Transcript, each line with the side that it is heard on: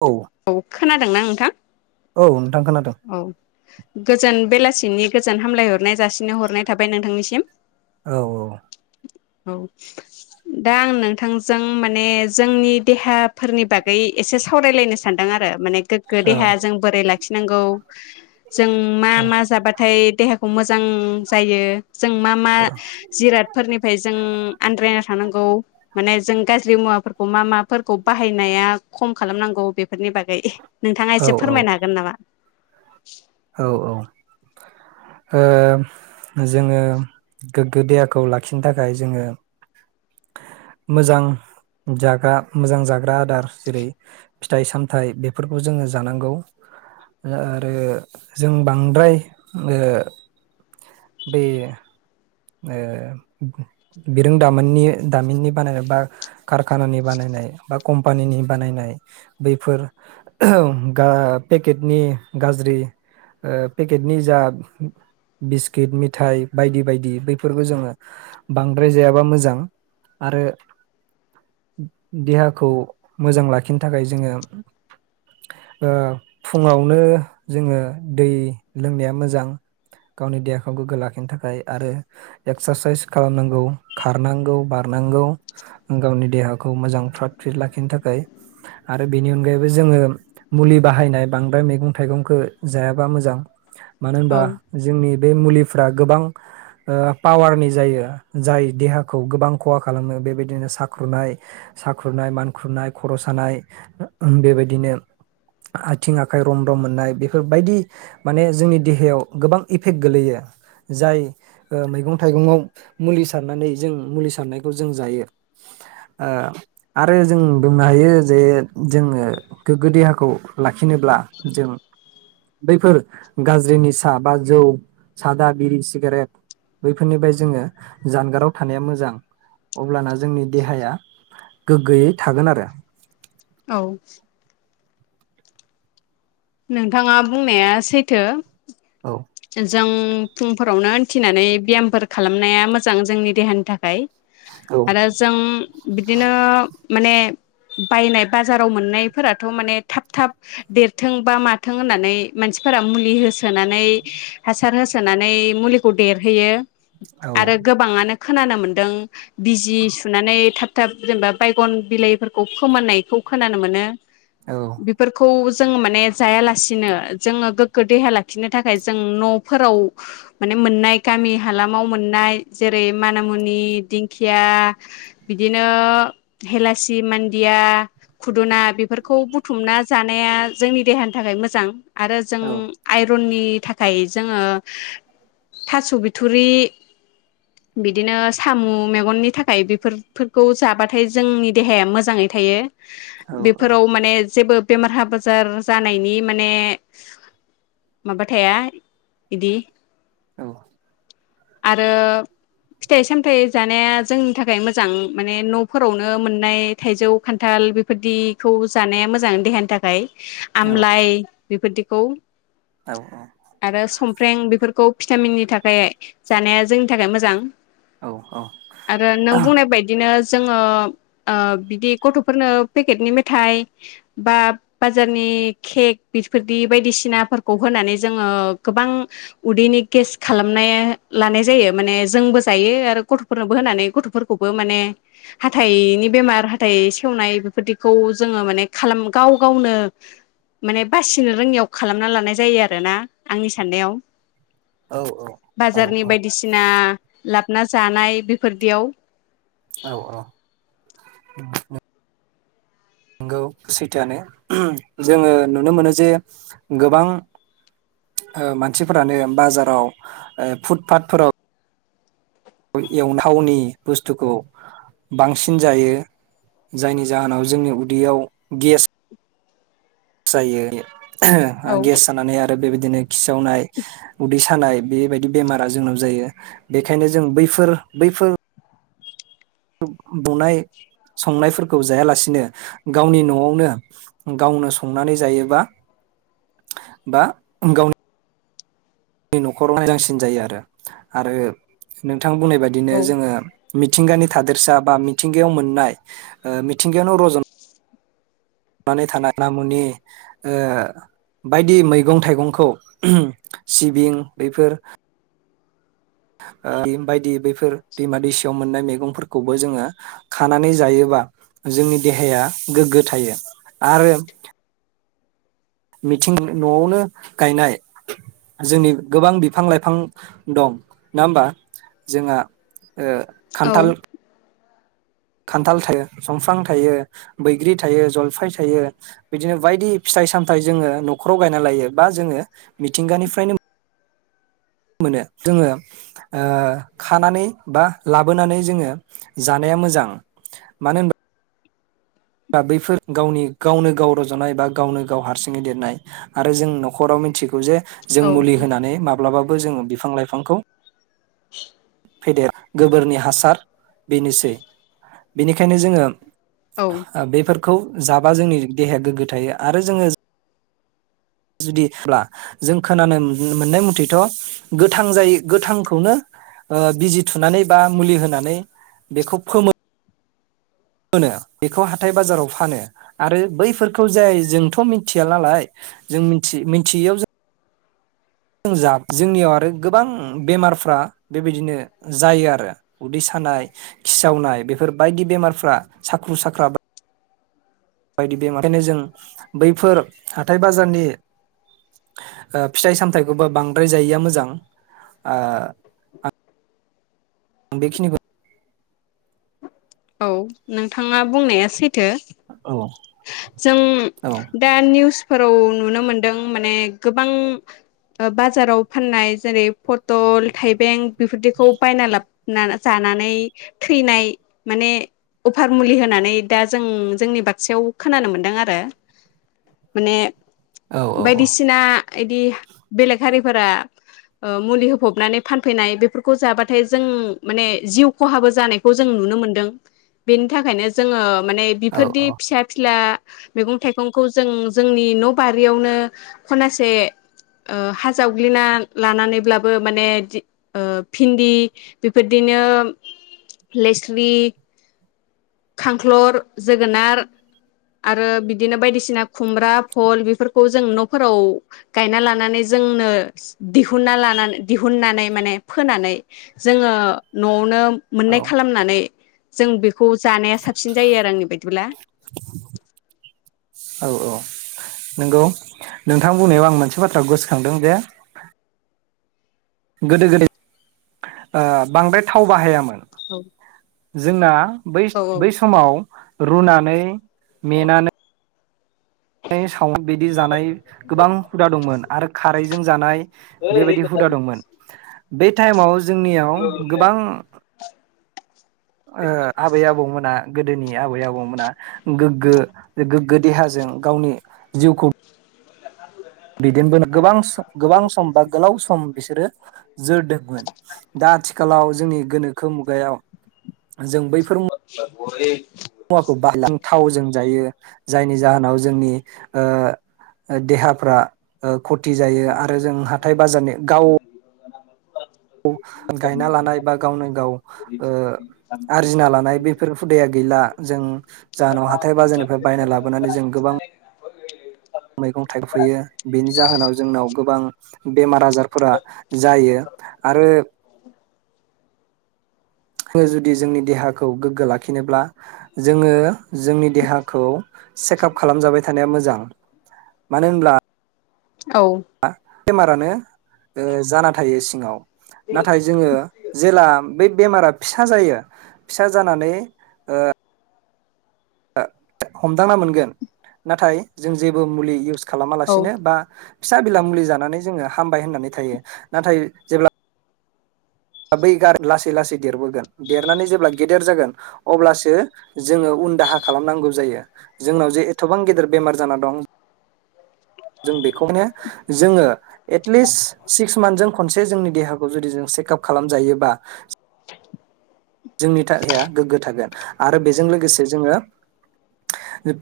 right: औ
left: औ खोनादोंना नोंथां।
right: औ नोंथां खोनादों
left: औ गोजोन बेलासि नि गोजोन हामलायहरनाय जासि हरनाय थाबाय नोंथांनिसिम।
right: औ
left: औ दा आं नोंथांजों माने जोंनि देहाफोरनि बागै एसे सावरायलायनो सानदों आरो। माने गोग्गो
right: औ
left: देहाया जों बोरै लाखिनांगौ जों मा
right: औ
left: मा जाबाथाय देहाखौ मोजां जायो। जों मा मा जिरादफोरनिफ्राय जों आद्रायना थांनांगौ माने जों गाज्रि मुवाफोर अमा मा फोरखौ बाहायनाया खम खालामनांगौ बे बेफोरनि बागै नोंथाङा
right: औ
left: एसे
right: औ
left: फोरमायनो हागोन नामा? [inaudible]
right: औ ओ जोङो गोग्गो देहाखौ लाखिनो थाखाय जोङो मोजां जाग्रा मोजां जाग्रा आदार जेरै फिथाइ सामथाइ बेफोरखौ जोङो जानांगौ आरो जों बांद्राय ओ बे बिरोंदामोननि दामिननि बानायनाय बा कारखानानि बानायनाय बा कम्पानिनि बानायनाय बैफोर पेकेटनि गाज्रि पेकेटनि जा बिस्किट मिथाइ बायदि बायदि। बेफोरफोरखौ जोङो बांद्राय जायाबा मोजां आरो देहाखौ मोजां लाखिनो थाखाय जोङो फुङावनो जोङो दै लोंनाया मोजां गावनि देहाखौ गोग्गो लाखिनो थाखाय आरो। एक्सारसाइस खालामनांगौ खारनांगौ बारनांगौ गावनि देहाखौ मोजां फ्रात फ्रिट लाखिनो थाखाय आरो बेनि अनगायैबो जोङो मुलि बाहायनाय बांद्राय मैगं-थाइगंखौ जायाबा मोजां मानो होनबा
left: औ
right: जोंनि बे मुलिफ्रा गोबां। पावारनि जायो जाय देहाखौ गोबां खहा खालामो बेबायदिनो साखुनाय साखुनाय मानखुरनाय खर' सानाय बेबायदिनो आथिं आखाइ रम रम मोननाय बेफोरबायदि माने जोंनि देहायाव गोबां इफेक्ट गोगलैयो जाय मैगं थाइगंआव मुलि सारनानै जों मुलि सारनायखौ जों जायो आरो जों बुंनो हायो जे जोङो गोग्गो देहाखौ लाखिनोब्ला जों बैफोर गाज्रिनि सा बा जौ सादा बिरि सिगारेट बैफोरनिफ्राय जोङो जानगाराव थानाया मोजां अब्लाना जोंनि देहाया गोग्गोयै थागोन आरो।
left: औ। नोंथाङा बुंनाया सैथो।
right: औ।
left: जों फुंफोरावनो उथिनानै ब्यामफोर खालामनाया मोजां जोंनि देहानि थाखाय
right: औ
left: आरो जों बिदिनो माने बायनाय बाजाराव मोननायफोराथ' माने थाब थाब देर थों बा माथों होननानै मानसिफोरा मुलि होसोनानै हासार होसोनानै मुलिखौ देरहोयो।
right: औ
left: आरो गोबाङानो। खोनानो मोनदों बिजि सुनानै थाब थाब जेनेबा बायगन बिलाइफोरखौ फोमोननायखौ खोनानो मोनो।
right: औ
left: बेफोरखौ जोङो माने जायालासिनो जोङो गोग्गो देहा लाखिनो थाखाय जों न'फोराव माने मोननाय गामि हालामाव मोननाय जेरै मानामुनि दिंखिया बिदिनो हेलासि मान्दिया खुदुना बेफोरखौ बुथुमना जानाया। जोंनि देहानि थाखाय मोजां। आरो जों
right: औ
left: आइरननि नि थाखाय जोङो थास बिथुरि बिदिनो साम मेगननि थाखाय बेफोरखौ जाबाथाय जोंनि देहाया मोजाङै थायो।
right: औ
left: बेफोराव माने जेबो बेमार-आजार जार जानायनि माने माबा थाया बिदि
right: औ।
left: आरो फिथाइ सामथाइ जानाया जोंनि थाखाय मोजां माने नफोरावनो मोननाय थाइजौ खान्थाल बेफोरदिखौ जानाया मोजां देहानि थाखाय आमलाय बेफोरदिखौ आरो समफ्राम बेफोरखौ भिटामिननि थाखाय जानाया जोंनि थाखाय मोजां। आरो नों बुंनाय बायदिनो जोङो ओ बिदि‌गथफोरनो पेकेटनि मेथाइ बा बाजारनि केक बेफोरदि बायदिसिनाफोरखौ होनानै जोङो गोबां उदैनि गेस खालामनाय लानाय जायो माने जोंबो जायो आरो गथफोरनोबो होनानै गथफोरखौबो माने हाथाइनि बेमार हाथाइ सेवनाय बेफोरदिखौ जोङो माने खालाम गाव गावनो माने बासिनो रोङियाव खालामना लानाय जायो आरो ना आंनि साननायाव
right: औ औ औ।
left: बाजारनि बायदिसिना लाबना जानाय बेफोरदियाव
right: औ औ। अ नंगौ सैथोआानो जोङो नुनो मोनो जे गोबां ओ मानसिफोरानो बाजाराव फुटपााथफोराव एवथावनि बुस्थुखौ बांसिन जायो जायनि जाहोनाव जोंनि उदैयाव गेस
left: औ
right: जायो। गेस जानानै आरो बेबायदि बिदिनो खिसावनाय उदै सानाय बेबायदि बेमारा जोंनाव जायो बेखायनो जों बैफोर बैफोर बनाय संनायफोरखौ जायालासिनो गावनि नआवनो गावनो संनानै जायोबा बा गावनि नि नखराव हायो मोजांसिन जायो आरो। आरो नों बिथां बुंनाय बादिनो
left: औ
right: जोङो मिथिंगानि थादोरसा बा मिथिंगायाव मोननाय ओ मिथिंगायावनो रजन नुनानै थानाय नामुनि ओ बायदि मैगं थाइगंखौ सिबिं बेफोर बायदि बैफोर दैमा दैसायाव मोननाय मैगंफोरखौबो जोङो खानानै जायोबा जोंनि देहाया गोग्गो थायो आरो। मिथिं नआवनो गायनाय जोंनि गोबां बिफां लाइफां दं नङा होनबा जोंहा ओ
left: औ
right: खान्थाल खान्थाल थायो संफ्रां थायो बैग्रि थायो जलफाय थायो बिदिनो बायदि फिथाइ सामथाइ जोङो नखराव गायना लायो बा जोङो मिथिंगानिफ्रायनो मोनो जोङो खानानै बा लाबोनानै जोङो जानाया मोजां मानो होनबा दा बैफोर गावनि गावनो गाव रजनाय बा गावनो गाव हारसिङै देरनाय आरो जों नखराव मिथिगौ जे जों
left: औ
right: मुलि होनानै माब्लाबा बो जोङो बिफां लाइफांखौ
left: [inaudible]
right: फेदेर गोबोरनि हासार बेनोसै बेनिखायनो जोङो
left: औ
right: बेफोर खौ जाबा जोंनि देहाया गोग्गो थायो आरो जोङो जुदि [unintelligible] जों खोनानो मोननाय मथेथ' गोथां जाय गोथांखौनो बिजि थुनानै बा मुलि होनानै बेखौ फोमो मोनो बेखौ हाथाय बाजाराव फानो आरो बैफोरखौ जाय जोंथ' मिथिया नालाय जोंथि मिथियैयाव जों जों जा जोंनियाव आरो गोबां बेमारफ्रा बेबायदिनो जायो आरो उदै सानाय खिसावनाय बेफोर बायदि बेमारफ्रा साख्रु साख्रा दि बेमार ओंखायनो जों बैफोर हाथाय बाजारनि फिथाइ सामथाइखौबो बांद्राय जायैया मोजां। आं बेखिनिखौ
left: औ नोंथाङा बुंनाया सैथो।
right: औ।
left: जों
right: औ
left: दा निउसफोराव नुनो मोनदों माने गोबां बाजाराव फाननाय जेरै पटल थाइबें बेफोरदिखौ बायना लाब जानानै थैनाय माने अफार मुलि होनानै दा जों जोंनि बाक्सायाव खोनानो मोनदों आरो माने
right: औ
left: बायदिसिना बिदि बेलेग हारिफोरा मुलि होफबनानै फानफैनाय बेफोरखौ जाबाथाय जों माने जिउ खहाबो जानायखौ जों नुनो मोनदों बेनि थाखायनो जोङो। माने
right: औ
left: बिफोरदि फिसा फिला मैगं थाइगंखौ जों जोंनि न' बारियावनो खनासे हा जावग्लिना लानानैब्लाबो माने भिन्दि बेफोरदिनो लेस्रि खांख्लर, जोगोनार आरो बिदिनो बायदिसिना खुमब्रा, भल बेफोरखौ जों न'फोराव गायना लानानै जोंनो दिहुनना लानानै दिहुननानै माने फोनानै जोङो न'आवनो
right: औ
left: मोननाय खालामनानै जों बेखौ जानाया साबसिन जायो आरो आंनि बायदिब्ला
right: औ औ नंगौ नोंथां बुंनायाव आं मोनसे बाथ्रा गोसोखांदों जे गोदो गोदाय बांद्राय थाव बाहायामोन।
left: औ।
right: जोंना बै बै समाव रुनानै मेनानै साव बिदि जानाय गोबां हुदा दंमोन। आरो खारैजों जानाय बेबायदि हुदा दंमोन। बे टाइमाव जोंनियाव गोबां आबै आबौमोना गोदोनि आबै-आबौमोना गोग्गो गोग्गो देहाजों गावनि जिउखौ
left: [inaudible]
right: दैदेनबोनो गोबां गोबां सम बा गोलाव सम बिसोरो जोरदों दा आथिखालाव जोंनि गोनोखो मुगायाव जों बैफोर
left: बै
right: मुवाखौ बाहायलां थावजों जायो जायनि जाहोनाव जोंनि ओ देहाफ्रा खथि जायो आरो जों हाथाय बाजारनि गाव औ। गायना लानाय बा गावनो गाव ओ आरजिना लानाय बेफोर हुदाया गैला जों जाहोनाव ह हाथाइ बाजारनिफ्राय बायना लाबोनानै। जों गोबां मैगं थाइफैयो बेनि जाहोनाव जोंनाव गोबां बेमार आजारफोरा जायो आरो। जों जुदि जोंनि देहाखौ गोग्गो लाखिनोब्ला जोङो जोंनि देहाखौ चेकआप खालामजाबाय थानाया मोजां मानो होनब्ला
left: औ
right: बेमारानो ओ जाना थायो सिङाव। नाथाय जोङो जेला बे बेमारा फिसा जायो फिसा जानानै ओ हमदांना मोनगोन नाथाय जों जेबो मुलि इउस
left: औ
right: खालामालासिनो बा फिसा बिला मुलि जानानै जोङो हामबाय होननानै थायो नाथाय जेब्ला बै गार लासै लासै देरबोगोन देरनानै जेब्ला गेदेर जागोन अब्लासो जोङो उन दाहा खालामनांगौ जायो जोंनाव जे एथबां गेदेर बेमार जाना दं जों बेखौनो जोङो एटलिस्ट सिक्स मान्थजों खनसे जोंनि देहाखौ जुदि जों चेकाप खालामजायोबा जोंनि थाखाय गोग्गो थागोन। ओ आरो बेजों लोगोसे जोङो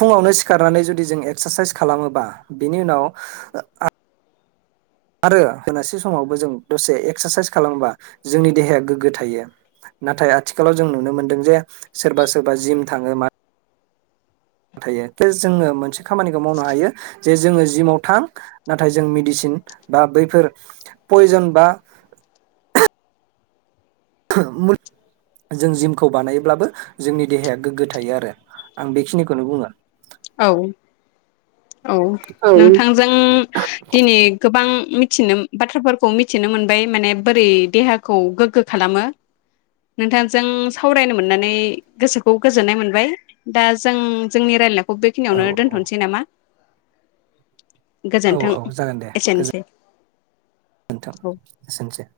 right: फुङावनो सिखारनानै जुदि जों एक्सारसाइस खालामोबा बिनि उनाव आरो बेलासे समावबो जों दसे एक्सारसाइस खालामोबा जोंनि देहाया गोग्गो थायो नाथाय आथिखालाव जों नुनो मोनदों जे सोरबा सोरबा जिम थाङो मा थायो जोङो मोनसे खामानिखौ मावनो हायो जे जोङो जिमाव थां नाथाय जों मेडिसिन बा बैफोर पयजन बा जों जिमखौ बानायोब्लाबो जोंनि देहाया गोग्गो थायो आरो आं बेखिनिखौनो बुङो।
left: औ औ नोंथांजों दिनै गोबां मिथिनो बाथ्राफोरखौ मिथिनो मोनबाय माने बोरै देहाखौ गोग्गो खालामो नोंथांजों सावरायनो मोननानै गोसोखौ गोजोननाय मोनबाय दा जों जोंनि रायलायनाय खौ
right: औ
left: बेखिनियावनो
right: औ
left: दोनथ'नोसै नामा?
right: औ
left: गोजोन्थों
right: औ जागोन दे गोजोन
left: एसेनोसै।
right: नोंथां
left: औ
right: एसेनोसै।